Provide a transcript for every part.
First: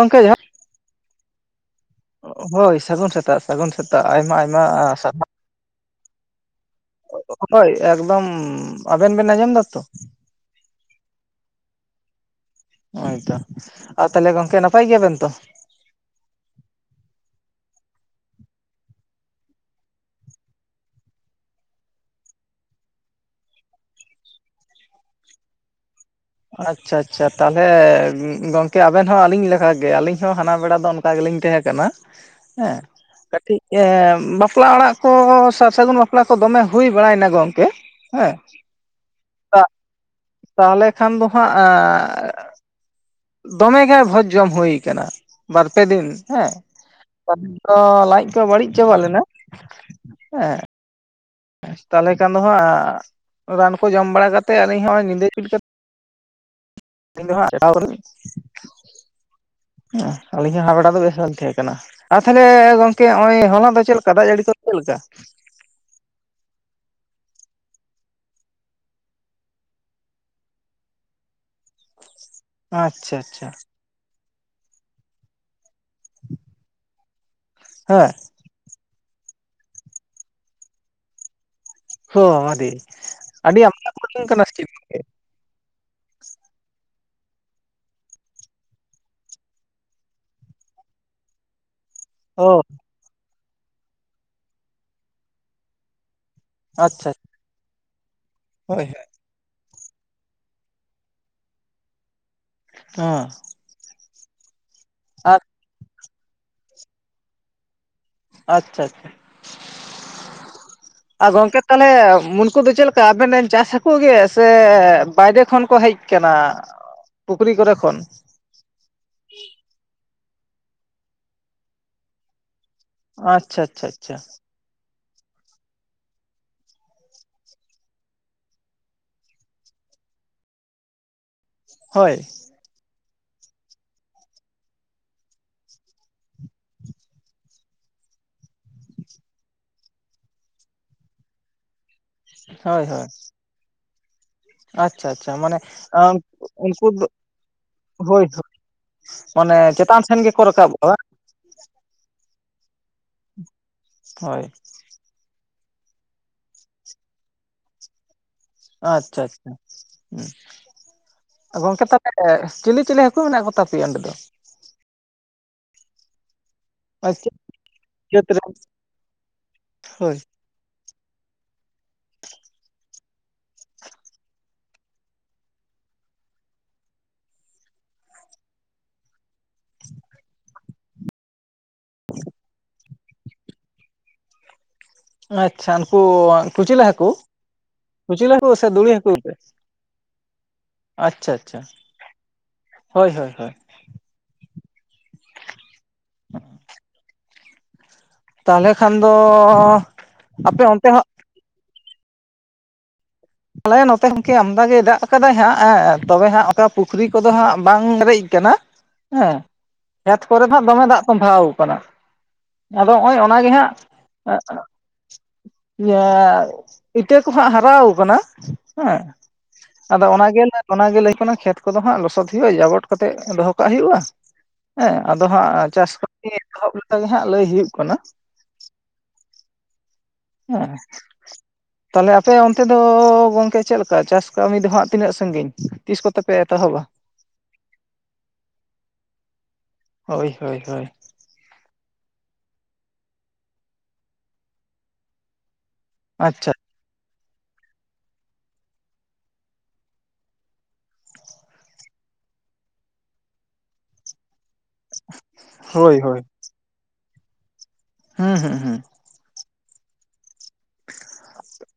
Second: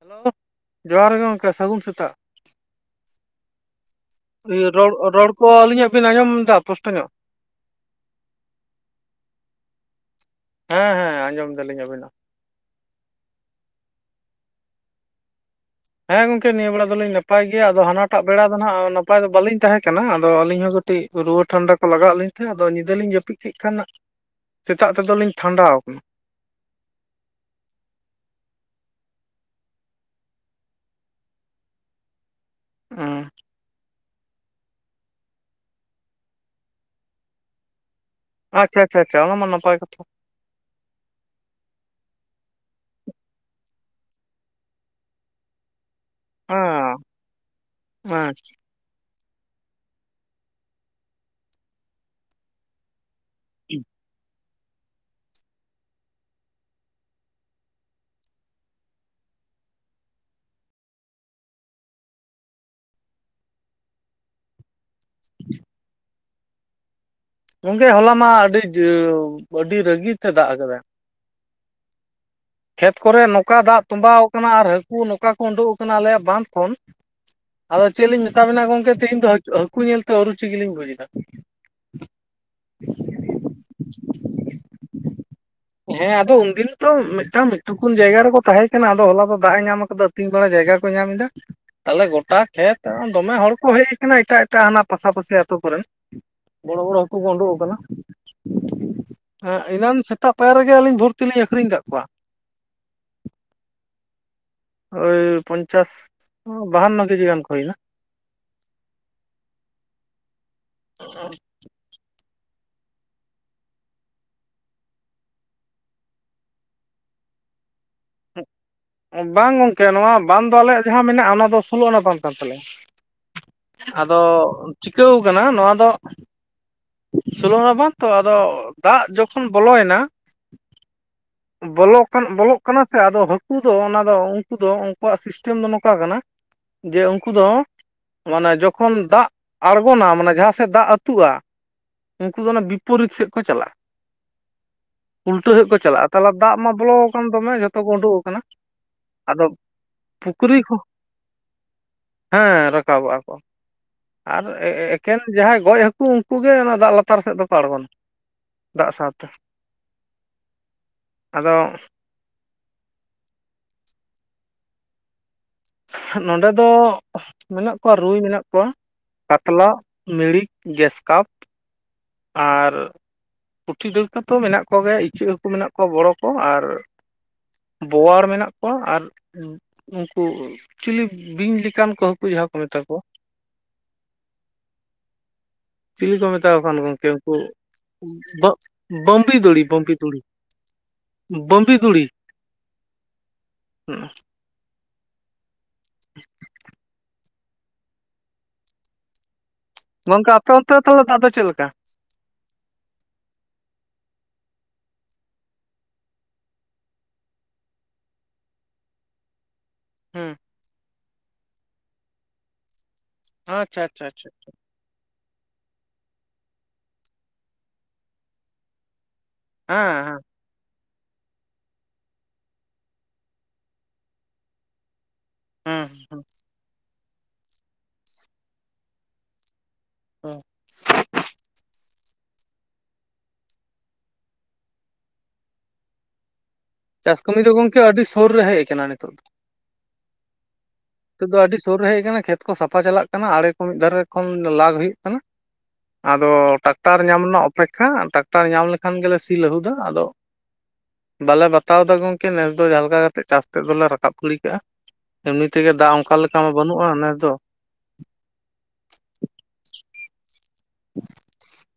Hello ᱡᱚᱦ ᱡᱚᱦᱟᱨ ᱜᱮ ᱜᱚᱝᱠᱮ ᱥᱟᱹᱜᱩᱱ ᱥᱮᱛ ᱦᱳᱭ ᱥᱟᱹᱜᱩᱱ ᱥᱮᱛᱟᱜ ᱥᱟᱹᱜᱩᱱ ᱥᱮᱛᱟᱜ ᱟᱭᱢᱟ ᱟᱭᱢᱟ ᱥᱟᱨᱦᱟᱣ᱾ ᱚ ᱟᱹᱞᱤᱧᱟᱜ ᱵᱤᱱ ᱟᱸᱡᱚᱢ ᱫᱟ ᱯᱳᱥᱴᱚ ᱧᱚᱜ? ᱦᱳᱭ, ᱮᱠᱫᱚᱢ ᱟᱵᱮᱱ ᱵᱮᱱ ᱟᱸᱡᱚᱢ ᱫᱟ ᱛᱚ? ᱦᱮᱸ ᱦᱮᱸ ᱟᱸᱡᱚᱢ ᱫᱟᱞᱤᱧ ᱟᱹᱵᱤᱱᱟᱜ᱾ ᱱᱚᱜᱚᱭᱛᱚ ᱟᱨ ᱛᱟᱦᱚᱞᱮ ᱜᱚᱝᱠᱮ ᱱᱟᱯᱟᱭ ᱜᱮᱭᱟᱵᱮᱱ ᱛᱚ? ᱦᱮᱸ ᱜᱚᱝᱠᱮ ᱱᱤᱭᱟᱹ ᱵᱮᱲᱟ ᱫᱚᱞᱤᱧ ᱱᱟᱯᱟᱭ ᱜᱮᱭᱟ ᱟᱫᱚ ᱦᱟᱱᱟᱴᱟᱜ ᱵᱮᱲᱟ ᱫᱚ ᱱᱟᱜ ᱱᱟᱯᱟᱭ ᱫᱚ ᱵᱟᱹᱞᱤᱧ ᱛᱟᱦᱮᱸ ᱠᱟᱱᱟ᱾ ᱟᱫᱚ ᱟᱹᱞᱤᱧ ᱦᱚᱸ ᱠᱟᱹ ᱴᱤᱡ ᱨᱩᱣᱟᱹ ᱴᱷᱟᱱᱰᱟ ᱠᱚ ᱞᱟᱜᱟᱣ ᱟᱜ ᱞᱤᱧ ᱛᱟᱦᱮᱸᱫ ᱟᱫᱚ ᱧᱤᱫᱟᱹ ᱞᱤᱧ ᱡᱟᱹᱯᱤᱫ ᱠᱮᱫ ᱠᱷᱟᱱ ᱥᱮᱛᱟᱜ ᱛᱮᱫᱚᱞᱤᱧ ᱴᱷᱟᱱᱰᱟᱣ ᱠᱟᱱᱟ᱾ ᱟᱪᱪᱷᱟ ᱟᱪᱪᱷᱟ ᱛᱟᱞᱦᱮ ᱜᱚᱝᱠᱮ ᱟᱵᱮᱱ ᱦᱚᱸ ᱟᱹᱞᱤᱧ ᱞᱮᱠᱟᱜᱮ ᱟᱹᱞᱤᱧ ᱦᱚᱸ ᱦᱟᱱᱟ ᱵᱮᱲᱟ ᱫᱚ ᱚᱱᱠᱟ᱾ ᱠᱟ ᱜᱤᱞᱤᱧ ᱛᱟᱦᱮᱸ ᱠᱟᱱᱟ᱾ [inaudible] ᱦᱮᱸ ᱠᱟᱹᱴᱤᱡ, ᱮᱻ ᱵᱟᱯᱞᱟ ᱚᱲᱟᱜ ᱠᱚ ᱥᱟᱨ ᱥᱟᱹᱜᱩᱱ ᱵᱟᱯᱞᱟ ᱠᱚ ᱫᱚᱢᱮ ᱦᱩᱭ ᱵᱟᱲᱟᱭᱱᱟ ᱜᱚᱝᱠᱮ, ᱦᱮᱸ ᱟᱪᱪᱷᱟ ᱟᱪᱷᱟ ᱪᱷᱟ ᱚᱱᱟ ᱢᱟ ᱱᱟᱯᱟᱭ ᱠᱟᱛᱷᱟ, ᱛᱟᱦᱚᱞᱮ ᱠᱷᱟᱱ ᱫᱚ ᱦᱟᱸᱜ ᱫᱚᱢᱮᱜᱮ ᱵᱷᱚᱡᱽ ᱡᱚᱢ ᱦᱩᱭ ᱠᱟᱱᱟ ᱵᱟᱨᱯᱮ ᱫᱤᱱ, ᱦᱮᱸ ᱟᱫᱚ ᱞᱟᱡ ᱦᱮᱸ ᱠᱚ ᱵᱟᱹᱲᱤᱡ ᱪᱟᱵᱟ ᱞᱮᱱᱟ, ᱦᱮᱸ, ᱛᱟᱞᱦᱮ ᱠᱷᱟᱱ ᱫᱚ ᱦᱟᱸᱜ ᱨᱟᱱ ᱠᱚ ᱡᱚᱢ ᱵᱟᱲᱟ ᱠᱟᱛᱮᱜ ᱟᱹᱞᱤᱧ ᱦᱚᱸ ᱧᱤᱫᱟᱹ [unintelligible] ᱠᱟᱛᱮ [unintelligible] ᱦᱮᱸ ᱟᱞᱤᱧ ᱦᱚᱸ ᱦᱟᱱᱟ ᱵᱮᱲᱟ ᱫᱚ ᱵᱮᱥ ᱵᱟᱞᱤᱧ ᱛᱟᱦᱮᱸ ᱠᱟᱱᱟ᱾ ᱟᱨ ᱛᱟᱦᱚᱞᱮ ᱜᱚᱝᱠᱮ ᱦᱚᱸᱜᱚᱭ ᱦᱚᱞᱟ ᱫᱚ ᱪᱮᱫ ᱞᱮᱠᱟ ᱫᱟᱜ ᱡᱟᱹᱲᱤ ᱠᱚ ᱪᱮᱫ ᱞᱮᱠᱟ? [unintelligible] ᱜᱚᱝᱠᱮ ᱦᱚᱞᱟ ᱢᱟ ᱟᱹᱰᱤ ᱡᱟ. ᱣ ᱟᱹᱰᱤ ᱨᱟᱹᱜᱤ ᱛᱮ ᱫᱟᱜ ᱟᱠᱟᱫᱟᱭ᱾ [inaudible] ᱠᱷᱮᱛ ᱟᱪᱪᱷᱟ ᱠᱚᱨᱮ ᱟᱪᱪᱷᱟ ᱱᱚᱝᱠᱟ ᱫᱟᱜ ᱛᱚᱸᱵᱟᱣ ᱠᱟᱱᱟ ᱟᱨ ᱦᱟᱹᱠᱩ ᱱᱚᱝᱠᱟ ᱠᱚ ᱩᱸᱰᱩᱜ ᱟᱠᱟᱱᱟ ᱟᱞᱮᱭᱟᱜ ᱵᱟᱸᱫᱽ ᱠᱷᱚᱱ, ᱟᱫᱚ ᱪᱮᱫ ᱦᱮᱸ ᱞᱤᱧ ᱢᱮᱛᱟᱵᱤᱱᱟ ᱜᱚᱝᱠᱮ ᱛᱮᱦᱤᱧ ᱫᱚ ᱦᱟᱹ ᱦᱟᱹᱠᱩ ᱧᱮᱞᱛᱮ ᱟᱨᱩᱪᱤᱜᱤ ᱞᱤᱧ ᱵᱩᱡᱽ ᱮᱫᱟ᱾ ᱦᱚᱸ ᱟᱹᱰᱤ ᱟᱹᱰᱤ [inaudible] ᱠᱚ ᱟᱲᱜᱳᱱ ᱠᱟᱱᱟ ᱥᱮ ᱪᱮᱫ ᱜᱚᱝᱠᱮ? ᱦᱮᱸ ᱟᱫᱚ ᱩᱱᱫᱤᱱ ᱛᱚ ᱢᱤ ᱛᱟᱣ ᱢᱤᱫᱴᱩᱠᱩᱱ ᱡᱟᱭᱜᱟ ᱨᱮᱠᱚ ᱛᱟᱦᱮᱸ, ᱠᱟᱱᱟ ᱟᱫᱚ ᱦᱚᱞᱟ ᱫᱚ ᱫᱟᱜ ᱮ ᱧᱟᱢ ᱠᱟᱫᱟ ᱟᱹᱛᱤᱧ ᱵᱮᱲᱟ ᱡᱟᱭᱜᱟ ᱠᱚ ᱧᱟᱢ ᱮᱫᱟ᱾ ᱛᱟᱦᱚᱞᱮ ᱜᱚᱴᱟ ᱚ ᱠᱷᱮᱛ ᱫᱚᱢᱮ ᱦᱚᱲ ᱠᱚ ᱦᱮᱡ ᱠᱟᱱᱟ ᱮᱴᱟᱜ ᱮᱴᱟᱜ ᱦᱟᱱᱟ ᱯᱟᱥᱟᱯᱟᱥᱤ ᱟᱹᱛᱩ ᱠᱚᱨᱮᱱ, ᱵᱚᱲᱚ ᱵᱚᱲᱚ ᱟᱪᱪᱷᱟ ᱦᱟᱹᱠᱩ ᱠᱚ ᱳᱰᱳᱜ ᱠᱟᱱᱟ᱾ ᱦᱳᱭ ᱦᱳᱭ, ᱦᱮᱸ ᱮᱱᱟᱱ ᱥᱮᱛᱟᱜ ᱯᱟᱭᱟᱨ ᱨᱮᱜᱮ ᱟᱹᱞᱤᱧ ᱵᱷᱚᱨᱛᱤᱞᱤᱧ ᱟᱠᱷᱨᱤᱧ ᱟᱠᱟᱫ ᱠᱚᱣᱟ᱾ ᱚ, ᱳᱭ ᱯᱚᱧᱪᱟᱥ ᱵᱟᱦᱟᱱᱱᱚ ᱠᱮᱡᱤ ᱜᱟᱱ ᱠᱚ ᱦᱳᱭᱩᱜᱼᱟ, ᱟᱪᱪᱷᱟ ᱟᱪᱪᱷᱟ, ᱟ ᱜᱚᱝᱠᱮ ᱛᱟᱦᱚᱞᱮ ᱩᱱᱠᱩ ᱫᱚ ᱪᱮᱫ ᱞᱮᱠᱟ ᱟᱵᱮᱱ ᱨᱮᱱ ᱪᱟᱥ ᱦᱟ. ᱠᱩ ᱜᱮ? ᱥᱮ ᱵᱟᱭᱨᱮ ᱠᱷᱚᱱ ᱠᱚ ᱦᱮᱡ ᱠᱟᱱᱟ? ᱯᱩᱠᱨᱤ ᱠᱚᱨᱮ ᱠᱷᱚᱱ, ᱵᱟᱝ ᱜᱚᱝᱠᱮ ᱱᱚᱣᱟ ᱵᱟᱸᱫᱽ ᱫᱚ ᱟᱞᱮᱭᱟᱜ ᱡᱟᱦᱟᱸ ᱢᱮᱱᱟᱜᱼᱟ ᱚᱱᱟ ᱫᱚ ᱥᱳᱞᱳ ᱟᱱᱟ ᱵᱟᱸᱫᱽ ᱠᱟᱱ ᱛᱟᱞᱮᱭᱟ᱾ ᱟᱪᱪᱷᱟ ᱟᱪᱪᱷᱟ ᱟᱪᱪᱷᱟ ᱟᱫᱚ ᱪᱤᱠᱟᱹᱣ ᱠᱟᱱᱟ ᱱᱚᱣᱟ ᱫᱚ ᱥᱳᱞᱳ ᱟᱱᱟ ᱵᱟᱱ ᱛᱚ ᱟᱫᱚ ᱫᱟᱜ ᱡᱚᱠᱷᱚᱱ ᱵᱚᱞᱚᱭ ᱱᱟ ᱵᱚᱞᱚᱜ ᱦᱳᱭ ᱠᱟᱱ ᱵᱚᱞᱚᱜ ᱠᱟᱱᱟ ᱥᱮ ᱟᱫᱚ ᱦᱟᱹᱠᱩ ᱫᱚ ᱚᱱᱟ ᱫᱚ ᱩᱱᱠᱩ ᱫᱚ ᱩᱱᱠᱩᱣᱟᱜ ᱥᱤᱥᱴᱮᱢ ᱫᱚ ᱱᱚᱝᱠᱟ ᱠᱟᱱᱟ ᱡᱮ ᱩᱱᱠᱩ ᱫᱚ ᱢᱟᱱᱮ ᱡᱚᱠᱷᱚᱱ ᱫᱟᱜ ᱟᱬᱜᱚᱱᱟ ᱢᱟᱱᱮ ᱡᱟᱦᱟᱸ ᱥᱮᱫ ᱫᱟᱜ ᱟᱹᱛᱩᱜᱼᱟ ᱩᱱᱠᱩ ᱫᱚ ᱚᱱᱟ ᱦᱳᱭ ᱦᱳᱭ ᱵᱤᱯᱚᱨᱤᱛ ᱥᱮᱫ ᱠᱚ ᱪᱟᱞᱟᱜᱼᱟ ᱟᱪᱪᱷᱟ ᱪᱟ ᱩᱞᱴᱟᱹ ᱢᱟᱱᱮ ᱥᱮᱫ ᱠᱚ ᱪᱟᱞᱟᱜᱼᱟ ᱛᱟᱦᱚᱞᱮ ᱫᱟᱜ ᱢᱟ ᱩᱱᱠᱩ ᱵᱚᱞᱚ ᱫᱚ ᱟᱠᱟᱱ ᱫᱚᱢᱮ ᱡᱚᱛᱚ ᱠᱚ ᱩᱰᱩᱠ ᱦᱳᱭ ᱟᱠᱟᱱᱟ ᱦᱳᱭ ᱟᱫᱚ ᱢᱟᱱᱮ ᱪᱮᱛᱟᱱ ᱥᱮᱱ ᱜᱮᱠᱚ ᱯᱩᱠᱷᱨᱤ ᱠᱚ ᱨᱟᱠᱟᱵᱚᱜᱼᱟ ᱵᱟᱝ ᱦᱮᱸ ᱨᱟᱠᱟᱵᱚᱜᱼᱟ ᱠᱚ ᱟᱨ ᱦᱳᱭ ᱮ ᱮᱠᱮᱱ ᱡᱟᱦᱟᱸᱭ ᱜᱚᱡ ᱦᱟᱹᱠᱩ ᱩᱱᱠᱩ ᱜᱮ ᱚᱱᱟ ᱫᱟᱜ ᱞᱟᱛᱟᱨ ᱥᱮᱫ ᱫᱚᱠᱚ ᱟᱲᱜᱚᱱᱟ ᱟᱪᱪᱷᱟ ᱪᱷᱟ ᱟᱫᱚ ᱦᱩᱸ ᱜᱚᱝᱠᱮ ᱛᱟ ᱮᱜ ᱪᱤᱞᱤ ᱪᱤᱞᱤ ᱦᱟᱹᱠᱩ ᱢᱮᱱᱟᱜ ᱠᱚᱛᱟ ᱯᱮᱭᱟ ᱚᱸᱰᱮ ᱫᱚ ᱱᱚᱰᱮ ᱫᱚ ᱪᱮᱫ ᱢᱮᱱᱟᱜ ᱠᱚᱣᱟ ᱨᱩᱭ ᱡᱟᱹᱛ ᱢᱮᱱᱟᱜ ᱨᱮᱱ ᱠᱚᱣᱟ ᱠᱟᱛᱞᱟ ᱦᱳᱭ ᱢᱮᱲᱤᱠ ᱜᱮᱥᱠᱟᱯ ᱟᱨ ᱯᱩᱴᱷᱤ ᱰᱟ. ᱲᱠᱟᱹ ᱛᱚ ᱢᱮᱱᱟᱜ ᱠᱚᱜᱮᱭᱟ ᱤᱪᱟᱹᱜ ᱦᱟᱹᱠᱩ ᱢᱮᱱᱟᱜ ᱠᱚᱣᱟ ᱵᱚᱲᱚ ᱠᱚ ᱟᱨ ᱵᱳᱣᱟᱲ ᱢᱮᱱᱟᱜ ᱠᱚᱣᱟ ᱟᱨ ᱩᱝᱠᱩ ᱪᱤᱞᱤ ᱵᱤᱧ ᱞᱮᱠᱟᱱ ᱠᱚ ᱦᱟᱹᱠᱩ ᱡᱟᱦᱟᱸ ᱠᱚ ᱢᱮᱛᱟ ᱠᱚᱣᱟ ᱟᱪᱪᱷᱟ ᱩᱱᱠᱩ ᱪᱤᱞᱤ ᱠᱚ ᱢᱮᱛᱟᱣ ᱠᱚᱣᱟ ᱠᱩᱪᱞᱟᱹ ᱜᱚᱝᱠᱮ ᱦᱟᱹᱠᱩ ᱩᱱᱠᱩ ᱠᱩᱪᱞᱟᱹ ᱵᱟ. ᱦᱟᱹᱠᱩ ᱥᱮ ᱫᱩᱲᱤ ᱜ ᱦᱟᱹᱠᱩ ᱵᱟ. ᱯᱮ ᱵᱤ ᱫᱩᱲᱤ ᱵᱟ. ᱵᱤ ᱫᱩᱲᱤ ᱟᱪᱪᱷᱟ ᱪᱷᱟ ᱵᱟᱹᱢᱵᱤ ᱦᱳᱭ ᱦᱳᱭ ᱦᱳᱭ ᱦᱩᱸ [inaudible] ᱛᱟᱦᱚᱞᱮ ᱠᱷᱟᱱ ᱫᱚ ᱜᱚᱝᱠᱮ ᱟᱯᱮ ᱚᱱᱛᱮ ᱫᱚ ᱛᱟᱦᱚᱞᱮ ᱫᱟᱜ ᱫᱚ ᱪᱮᱫ ᱞᱮᱠᱟ ᱟᱞᱮ ᱱᱚᱛᱮ ᱜᱚᱝᱠᱮ ᱟᱢᱫᱟ ᱜᱮᱭ ᱫᱟᱜ ᱠᱟᱫᱟᱭ ᱦᱟᱸᱜ ᱛᱚᱵᱮ ᱦᱟᱸᱜ ᱯᱩᱠᱷᱨᱤ ᱠᱚᱫᱚ ᱦᱟᱸᱜ ᱵᱟᱝ ᱯᱮᱨᱮᱡ ᱠᱟᱱᱟ ᱦᱮᱸ ᱠᱷᱮᱛ ᱦᱩᱸ ᱠᱚᱨᱮ ᱦᱟᱜ ᱫᱚᱢᱮ ᱫᱟᱜ ᱛᱚᱵᱷᱟᱣ ᱠᱟᱱᱟ ᱟᱫᱚ ᱦᱚᱜᱼᱚᱭ ᱚᱱᱟᱜᱮ ᱦᱟᱸᱜ ᱟᱪᱪᱷᱟ ᱟᱪᱪᱷᱟ ᱟᱪᱪᱷᱟ ᱤᱭᱟᱹ ᱤᱛᱟᱹ ᱠᱚ ᱦᱟᱸᱜ ᱦᱟᱨᱟᱣ ᱠᱟᱱᱟ ᱦᱮᱸ ᱦᱮᱸ ᱟᱫᱚ ᱦᱮᱸ ᱚᱱᱟᱜᱮ ᱚᱱᱟᱜᱮ ᱞᱟᱹᱭ ᱠᱟᱱᱟ ᱠᱷᱮᱛ ᱠᱚᱫᱚ ᱦᱟᱸᱜ ᱞᱚᱥᱚᱫ ᱦᱩᱭᱩᱜᱼᱟ ᱡᱟᱵᱚᱴ ᱠᱟᱛᱮᱜ ᱫᱚᱦᱚ ᱠᱟᱜ ᱦᱩᱭᱩᱜᱼᱟ ᱦᱮᱸ ᱟᱫᱚ ᱦᱟᱸᱜ ᱦᱮᱸ ᱪᱟᱥ ᱦᱮᱸ ᱠᱟᱹᱢᱤ ᱮᱦᱚᱵ ᱞᱮᱠᱮ ᱦᱟᱸᱜ ᱞᱟᱹᱭ ᱦᱩᱭᱩᱜ ᱠᱟᱱᱟ ᱦᱮᱸ ᱛᱟᱦᱚᱞᱮ ᱟᱯᱮ ᱚᱱᱛᱮ ᱫᱚ ᱜᱚᱝᱠᱮ ᱪᱮᱫ ᱞᱮᱠᱟ ᱪᱟᱥ ᱠᱟᱹᱢᱤ ᱫᱚ ᱦᱟᱸᱜ ᱛᱤᱱᱟᱹᱜ ᱥᱟᱺᱜᱤᱧ ᱛᱤᱥ ᱠᱚᱛᱮ ᱯᱮ ᱮᱛᱚᱦᱚᱵᱟ ᱪᱟᱥ ᱠᱟᱹᱢᱤ ᱫᱚ ᱜᱚᱝᱠᱮ ᱟᱹᱰᱤ ᱥᱩᱨ ᱨᱮ ᱦᱮᱡ ᱟᱠᱟᱱᱟ ᱱᱤᱛᱚᱜ ᱫᱚ ᱦᱳᱭ ᱦᱳᱭ ᱦᱳᱭ ᱱᱤᱛᱚᱜ ᱫᱚ ᱟᱹᱰᱤ ᱥᱳᱨ ᱨᱮ ᱦᱮᱡ ᱟᱠᱟᱱᱟ ᱠᱷᱮᱛ ᱠᱚ ᱥᱟᱯᱷᱟ ᱪᱟᱞᱟᱜ ᱠᱟᱱᱟ ᱟᱲᱮ ᱠᱚ ᱢᱤᱫ ᱫᱷᱟᱨᱮ ᱠᱷᱚᱱ ᱞᱟᱜ ᱦᱩᱭᱩᱜ ᱠᱟᱱᱟ ᱟᱫᱚ ᱟᱪᱪᱷᱟ ᱴᱟᱠᱴᱟᱨ ᱧᱟᱢ ᱨᱮᱱᱟᱜ ᱚᱯᱮᱠᱷᱟ ᱴᱨᱟᱠᱴᱟᱨ ᱧᱟᱢ ᱞᱮᱠᱷᱟᱱ ᱜᱮᱞᱮ ᱥᱤ ᱞᱟᱹᱦᱩᱫᱟ ᱟᱫᱚ ᱵᱟᱞᱮ ᱵᱟᱛᱟᱣ ᱫᱟ ᱜᱚᱝᱠᱮ ᱱᱮᱥ ᱫᱚ ᱡᱟᱦᱟᱸ ᱞᱮᱠᱟ ᱠᱟᱛᱮᱫ ᱪᱟᱥ ᱛᱮᱫ ᱫᱚ ᱞᱮ ᱨᱟᱠᱟᱵ ᱜᱤᱲᱤ ᱠᱟᱜᱼᱟ [inaudible] ᱛᱮ ᱜᱮ ᱫᱟᱜ ᱦᱳᱭ ᱚᱱᱠᱟ ᱦᱳᱭ ᱞᱮᱠᱟ ᱢᱟ ᱵᱟᱹᱱᱩᱜᱼᱟ ᱱᱮᱥ ᱫᱚ ᱦᱩᱸ ᱦᱩᱸ ᱦᱩᱸ